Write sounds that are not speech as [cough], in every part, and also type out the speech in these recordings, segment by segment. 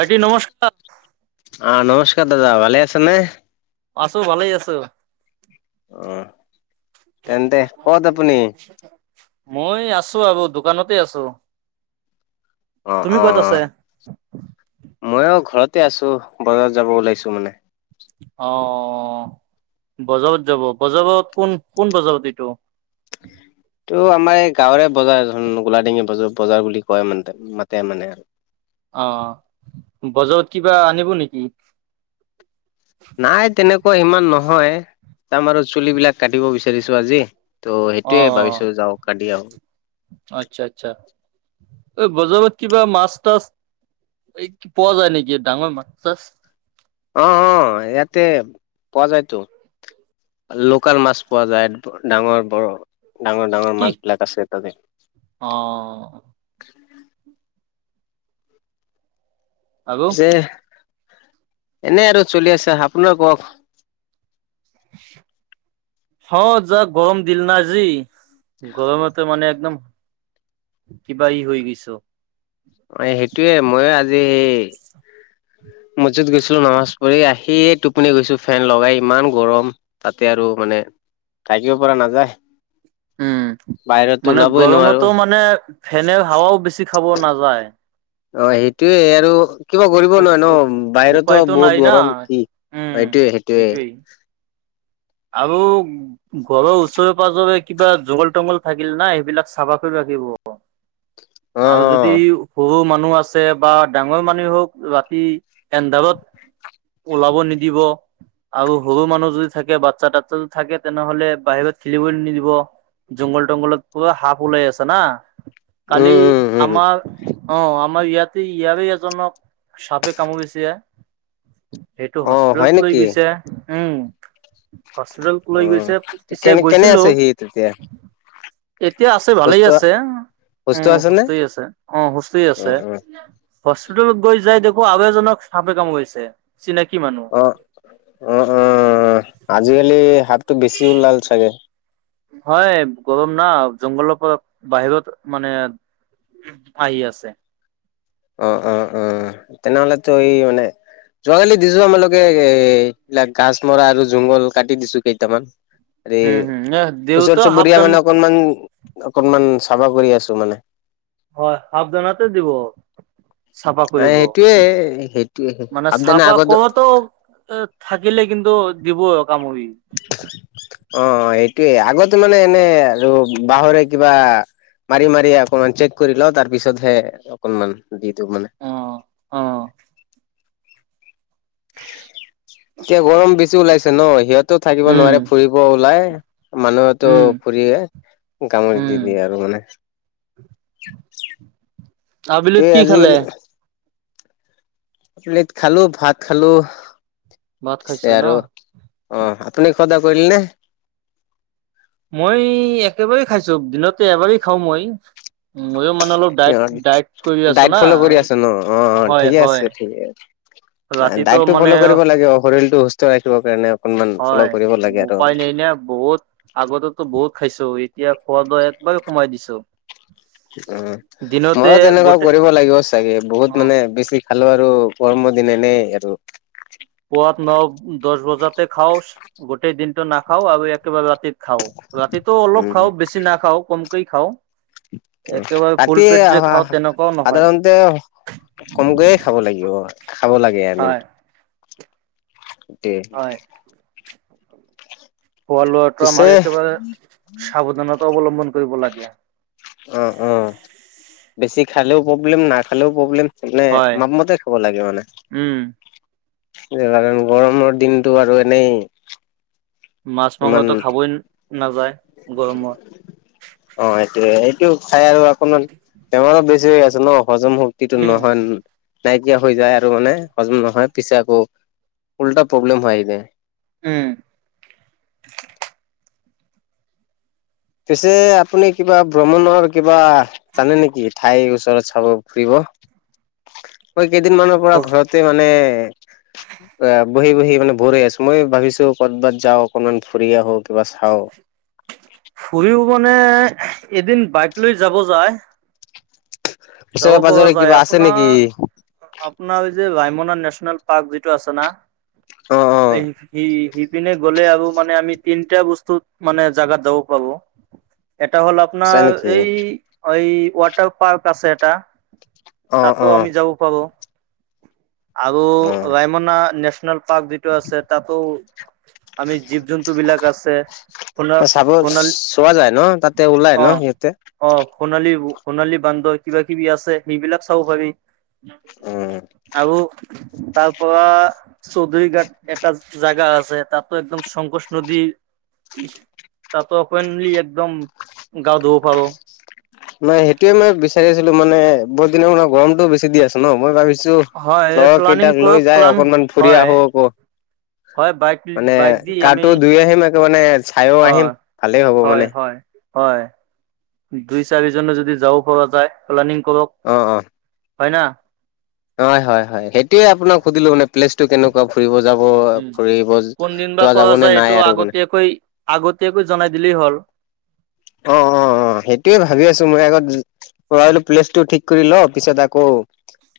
ভাইটি নমস্কাৰ। অ', নমস্কাৰ দাদা ভালে আছ নে? আছো, ভালেই আছোঁ। অ' তেন্তে ক'ত আপুনি মই আছো আৰু দোকানতে আছো। অ, তুমি ক'ত আছে? অ'। মই এই ঘৰত। তাতে আছো। বজাৰত যাব ওলাইছো মানে। অ'। বজাৰত যাব, বজাৰত কোন, কোন বজাৰত এইটো? তো আমাৰ এই গাঁৱৰে বজাৰ এখন গোলাডিঙি বজাৰ, বজাৰ বুলি কয় মানুহে মাতে মানে আৰু। অ', বজাৰত কিবা আনিব নেকি? নাই তেনেকুৱা ইমান নহয়। তাম আৰু চুলিবিলাক কাটিব বিচাৰিছো আজি। ত' সেইটোয়ে অ' ভাবিছো যাও ক [unintelligible] আহ আচ্ছা আচ্ছা। এই বজাৰত কিবা মাছ তাছ এই কি পোৱা যায় নেকি, ডাঙৰ মাছ তাছ? অ', অ', ইয়াতে পোৱা যায়তো। লোকেল মাছ পোৱা যায় ডাঙৰ বৰ ডাঙৰ ডাঙৰ কি? মাছ বিলাক আছে ততে। অ'। [inaudible] আৰু? পিছে এনে আৰু চলি আছে আপোনাৰ কওঁক। [unintelligible] অ', যা গৰম দিন না আজি গৰমেতে মানে একদম, কিবা ই হৈ গৈছ [unintelligible] অ', সেইটোয়ে মই আজি মছজিদ গৈছিলো, নামাজ পৰি আহিয়ে টোপনি গৈছো ফেন লগাই ইমান গৰম তাতে আৰু মানে থাকিব পৰা নাযায়। উম বাহিৰতো মানে ওলাবই নোৱাৰো গৰমতো মানে ফেনে হাৱাও বেছি খাব নাযায়। অ', সেইটোয়ে আৰু, কিবা কৰিব নোৱাৰে ন' বাহিৰতো উপায়তো নাই বহুত না গৰম কি উম এইটোয়ে সেইটোৱেই সেইটোয়ে। আৰু ঘৰৰ ওচৰে পাজৰে কিবা জংঘল তংঘল থাকিল না সেইবিলাক চাফা কৰি ৰাখিব। [inaudible] অ অ আৰু যদি শুব মাতে মানুহ আছে বা ডাঙৰ মানুহ হওঁক ৰাতি এন্ধাৰত ওলাব নিদিব আৰু সৰু মানুহ যদি থাকে ব [unintelligible] তাটো থাকে তেনেহ'লে বাহিৰত খেলিবলৈ নিদিব জংগল তংগলত পূৰা সাপ ওলাই আছে না, উম কালি উম উম আমাৰ অ', আমাৰ ইয়াতে, ইয়াৰে এজনক চাপে কামূৰিছে। সেইটো অ হয় হস্পিতেলত লৈ নেকি গৈছে, উম। হস্পিতাল অ লৈ গৈছে। পিছে কেনে কেনে গৈছিলো। আছে সি তেতিয়া এতিয়া আছে ভালেই সুস্থ আছে। উ আছে নে সুস্থ আছে অ সুস্থ অ আছে অ হস্পিতেলত গৈ যাই দে আবেদজনক চাপে কাম গৈছে আহ অ উ আজিকালি হাফটো বেছি ওলাল চাগে হয় গৰম না জংঘলৰ পৰা বাহিৰত মানে আহি আছে অ', অ', অ', তেনেহলেতো এই মানে যোৱাকালি দিছো আমালোকে এ এ ইিলাক গাছ মৰা আৰু জুংঘল কাটি দিছো কেইটামান উম হম ওচৰ দেউতা চুবুৰীয়া সাৱধান মানে অকনমান অকনমান চাফা কৰি আছ মানে হয় হফধানাতে দিব চাফা কৰিব সেইটোয়ে সেইটোয়ে মানে সাৱধানে চাফা আগত কৰোতেওঁ থাক থাকিলে কিন্তু দিব কামৰি অ এইটোয়ে আগতে মানে এনে আৰু বাঁহৰে কিবা মাৰি মাৰি অকনমান চেক কৰি ল তাৰ পিছতহে অকনমান দি দিওঁ মানে অ অ এতিয়া গৰম বেছি ওলাইছে ন সিহঁতেও থাকিব উম নোৱাৰে ফুৰিব ওলাই মানুহেতো উম ফুৰি এ গামুৰি দি উম, দিয়ে আৰু মানে আবেলিত এই কি খালে অমলেট খালো ভাত খালো ভাত পিছে খাইছে ন আৰু অ আপুনি খোৱাদা কৰিলে নে মই একেবাৰেই খাইছো দিনতে এবাৰেই খাওঁ মই ময়ো মানে অলপ ডাইট অ ডাইট কৰি আছো ডাইট না। ফল' কৰি আছে ন অ অ হয় ঠিকে আছে হয় ঠিকে ৰাতিটো দাইটটো মানে ভলো কৰিব লাগিব শৰীৰতটো সুস্থ ৰাখিবৰ কাৰণে অকনমান ফ'ল' হয় কৰিব লাগে আৰু উপায় নাই ন বহুত আগতেতো বহুত খাইছো ই এতিয়া খোৱা দোৱা একবাৰেই কমাই দিছো উ দিনতে মইও তেনেকুৱাও গোটেই কৰিব লাগিব চাগে অ বহুত মানে বেছি খালো আৰু গৰমৰ দিন এ ন আৰু পুৱাত ন দহ বজাতে খাও গোটেই দিনটো না খাও আৰু একেবাৰে ৰাতিত খাও ৰাতিটো অলপ উম খাও বেছি নাখাও কমকে খাওঁ একেবাৰে ফুল ৰাতি পেট যে আহ খাওঁ তেনেকুৱাও নহয় সাধাৰতে কমকৈয়ে খাব লাগিব খাব লাগে আমি হয়। তে হয় খোৱা লোৱাটো আমাৰ একেবাৰে সাৱধানতা অৱলম্বন কৰিব লাগে। অ অ বেছি খালেও প্ৰব্লেম না খালেও প্ৰব্লেম মানে হয় মাপমতে খাব লাগে মানে উম স কাৰণ গৰমৰ দিনতটো আৰু এনেই মাছ ইমান মাংসটো খাবই নাযায় গৰমত অ এইটোয়ে এইটো খাই আৰু অকনমান বেমাৰো বেছি হৈ আছে ন হজম শক্তিটো উম নহয় নাইকিয়া হৈ যায় আৰু মানে হজম নহয় পিছে আকৌ উল্টা প্ৰব্লেম হৈ যায় উম পিছে আপুনি কিবা ভ্ৰমণৰ কিবা জানে নেকি ঠাইৰ ওচৰত চাব ফুৰিব মই কেইদিন মানৰ পৰা ঘৰতে মানে অ বহি বহি মানে ভৰি হৈ আছো মই ভাবিছো কৰ'বাত যাওঁ অকনমান ফুৰি আহওক কিবা চাও ঘুৰিও মানে এদিন বাইক লৈ যাব যায় যাব ওচৰে পৰা পাজৰে যায় কিবা আছে আপোনাৰ নেকি আপোনাৰ যে ৰাইমনা নেশচনেল পাৰ্ক যিটো আছে না অ অ সি পিনে গ'লে আৰু মানে আমি তিনিটা বস্তুত মানে জাগাত যাব পাৰো। এটা হ'ল আছে আপোনাৰ নেকি এই এই ৱাটাৰ পাৰ্ক আছে এটা অ অ তাতো আমি যাব পাৰো। আৰু অ ৰায়মনা নেশচনেল পাৰ্ক যিটো আছে তাতো আমি জীৱ-জন্তু বিলাক আছে। চাব সোণা-সোণালী, চোৱা যায় ন তাতে ওলাই অ ন সিহঁতে অ সোণালী সোণালী বান্দৰ কিবা কিবি আছে সেইবিলাক চাব পাৰি, উম আৰু তাৰ পৰা চৌধুৰী ঘাট এটা জাগা আছে, তাতো একদম শংকোষ নদীৰ তাতো অপেনলি একদম গা ধুব পাৰো মানে সেইটোয়ে মই বেছি বিচাৰি আছিলো মানে বহুত দিনৰ মূৰত গমটোও বেছি দি আ ন, মই ভাবিচো হয় ছো। লগৰ প্লানিং কেইটাক লৈ কৰক যাই প্লান অকনমান ফুৰি হয় আহোঁ আকৌ। হয় বাইক মানে বাইক দি আমি কাটো দুই আহিম একে মানে চাইও হয় আহিম ভালেই হ'ব হয় মানে। হয় হয় দুই চাৰিজনো যদি যাব পৰা যায় প্লানিং কৰক অ অ হয় ন। হয় হয় হয় সেইটোয়ে আপোনাক সুধিলো মানে। প্লেচটো কেনেকুৱা ফুৰিব যাব উম ফুৰিব কোনদিন বা যোৱা যাব নে নাই আৰু মানে? তই একবাৰ জনাই দিলেই হ'ল। অ অ অ সেইটোয়ে ভাবি আছো মই আগত য পৰা হ'লে প্লেছ টো ঠিক সুধি ল পিছে তাকো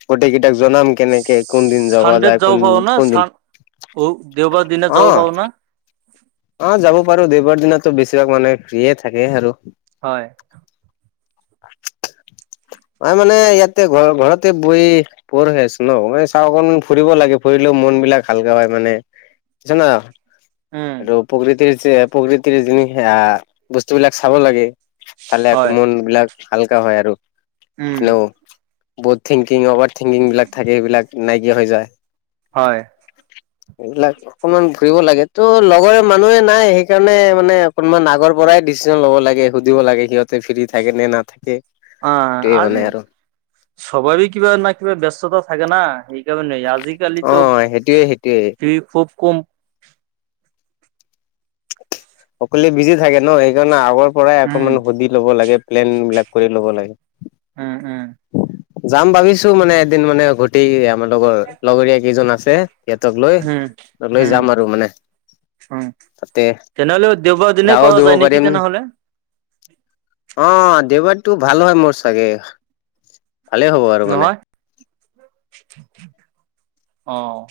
গোটেই গীত সিয়াক জনাম কেনেকে? কোন দিন যাবা যায় কোন কোন দিন? অ দেওবাৰ দিনা যাব পাৰো না। অ যাব পাৰো দেওবাৰ দিনাটো বেছিভাগ মানুহে ফ্ৰি এ থাকে আৰু। হয়। [unintelligible] ম মানে ইয়াতে ঘৰ ঘৰতে বহি ব'ৰ হৈ আছো ন মানে চা অকন ফুৰিব লাগে ফুৰিলেও মন বিলাক হালকা হয় মানে, জানা। উম আৰু প্ৰকৃতিৰ যে- প্ৰকৃতিৰ যিনি সেয়া বস্তুবিলাক চাব লাগে। চালে আকৌ হয় মন বিলাক হালকা হয় আৰু। উম ব'ৰ থিংকিং, অভাৰ থিংকিংবিলাক থাকে সেইবিলাক নাইকিয়া হৈ যায়। হয় এইবিলাক অকমান ঘূৰিব লাগে। তোৰ লগৰে মানুহে নাই সেইকাৰণে মানে অকনমান আগৰ পৰাই ডিচিশন ল'ব লাগে সুধিব লাগে সিহঁতক। ফ্ৰী থাকে নে নাথাকে। অ সেইটোৱে আজি মানে আৰু সবৰে কিবা ন কিবা ব্যস্ততা থাকে ন, এইকাৰণে আজ অ আজিকালিতো সেইটোয়ে সেইটোয়ে টি ভি খুব কম সকলোৱে বিজি থাকে ন সেইকাৰণে আগৰ পৰাই উম অকমান সুধি ল'ব লাগে প্লেন বিলাক কৰি ল'ব লাগে। উম উম যাম ভাবিছো মানে এদিন মানে উভটি আমাৰ লগৰ লগৰীয়া কেইজন আছে সিহঁতক লৈ, উম লৈ উম যাম আৰু মানে। উম তাতে তেনেহলে দেওবাৰ দিনে গাও কৰা ধুব যায় নেকি পাৰিম তেনেহ'লে। অ দেওবাৰতটো ভাল হয় মোৰ চাগে। ভালেই হ'ব আৰু মানে নহয়, আহ।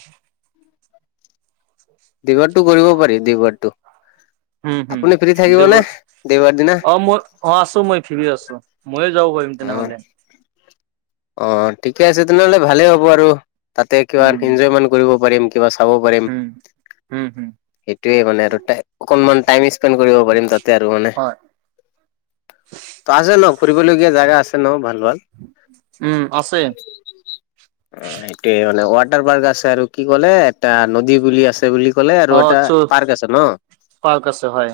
দগাৰতটো কৰিব পাৰি দগাৰটো হম হম [unintelligible] দেওবাৰ দিনা অ মই অ আছো মই ফিৰি আছো ময়ো যাব পাৰিম অ তেনেহ'লে। অ ঠিকে আছে তেনেহ'লে ভালে হ'ব আৰু তাতে কিবা উম, এনজয়মেণ্ট কৰিব পাৰিম। কিবা চাব পাৰিম। উম, উম, উম, সেইটোৱে মানে আৰু অকনমান টাইম স্পেণ্ড কৰিব পাৰিম তাতে আৰু মানে। হয়, তাতে লগ কৰিব লগীয়া জাগা আছে ন ভাল ভাল? উম, আছে। অ সেইটোয়ে মানে ৱাটাৰ পাৰ্ক আছে আৰু কি ক'লে এটা নদী বুলি আছে বুলি। কলে আৰু অ', এটা চু পাৰ্ক আছে ন' পাৰ্ক আছে হয়,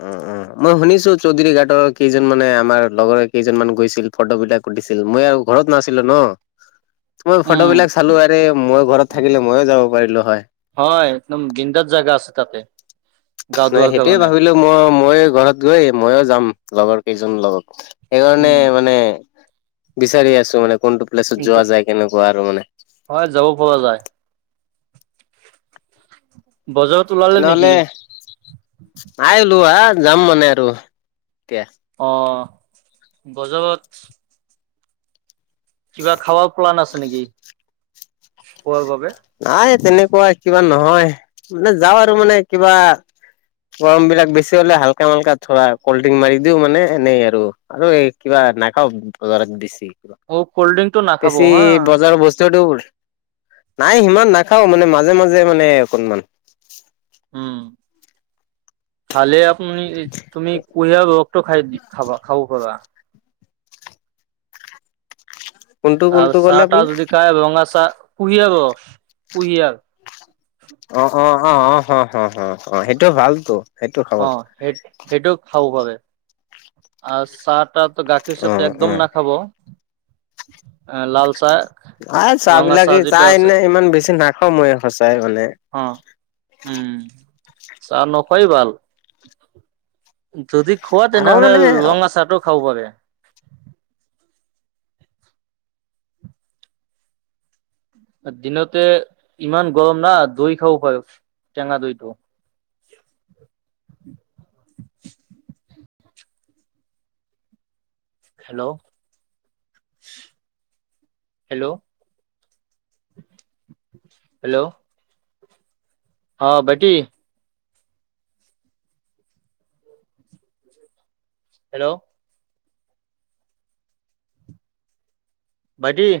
উ উ। মই শুনিছো চৌধুৰী ঘাটৰ কেইজন মানে আমাৰ লগৰে কেইজন মান গৈছিল ফটো বিলাক উঠিছিল। মই আৰু ঘৰত নাছিলো ন'। মই ফটো উম, বিলাক চালো আৰে মই ঘৰত থাকিলে ময়ো যাব পাৰিলো হয় হয় একদম গন্দাত জাগা আছে তাতে। গা নাই ধোৱাৰ সেইটোয়ে কাৰণে, ভাবিলো মই। ময়ো ঘৰত গৈ ময়ো যাম লগৰ কেইজনৰ লগত, সেইকাৰণে উম, মানে বিচাৰি আছো মানে কোনটো প্লেছত যোৱা যা- যায় কেনেকুৱা আৰু মানে। হয়, যাব পৰা যায়। বজাৰত ওলালে নেকি? তেনেহ'লে নাই লো আহ যাম মানে আৰু এতিয়া। আহ বজাৰত। কিবা খাবাৰ প্লান আছে নেকি। প নাই তেনেকুৱা কিবা নহয় মানে যাওঁ আৰু মানে কিবা গৰম বিলাক বেছি হলে হালকা মালকা ধৰা কল্ড ড্ৰিংক মাৰি দিও মানে এনেই আৰু এই কিবা। নাখাওঁ বজাৰত বেছি, কিব অ', কল্ড ড্ৰিংকটো নাখাব বেছি হা, বজাৰৰ বস্তুটো নাই সিমান নাখাওঁ মানে মাজে মাজে মানে অকনমান। উম খালে আপুনি তুমি কুহিয়াঁৰ ৰসটো খাই দি খাবা খাব প কোনটো আৰু কোনটো ক'লে চাৰটা আপুনি? যদি খায় ৰঙা চাৰ পুহ আব পুহ আ অ', অ', অ', অ', অ'। অ', অ', অ', সেইটো ভালটো সেইটো খাব। আৰু চাহ-তাটো গাখীৰ চ অ একদম নাখাব। আ চাহ ৰঙা বিলাকে যিটো তাই আছে এনে ইমান বেছি নাখাওঁ মই খচ অ, উম চাহ নখাই ভাল। যদি খোৱা আকৌ তেনেহ'লে মানে ৰঙা চাহটো খাব পাৰে। দিনতে ইমান গৰম না দৈ খাব পাৰে, টেঙা দৈটো। আ। Hello hello hello. অ', বেটি হেল্ল'। বাজি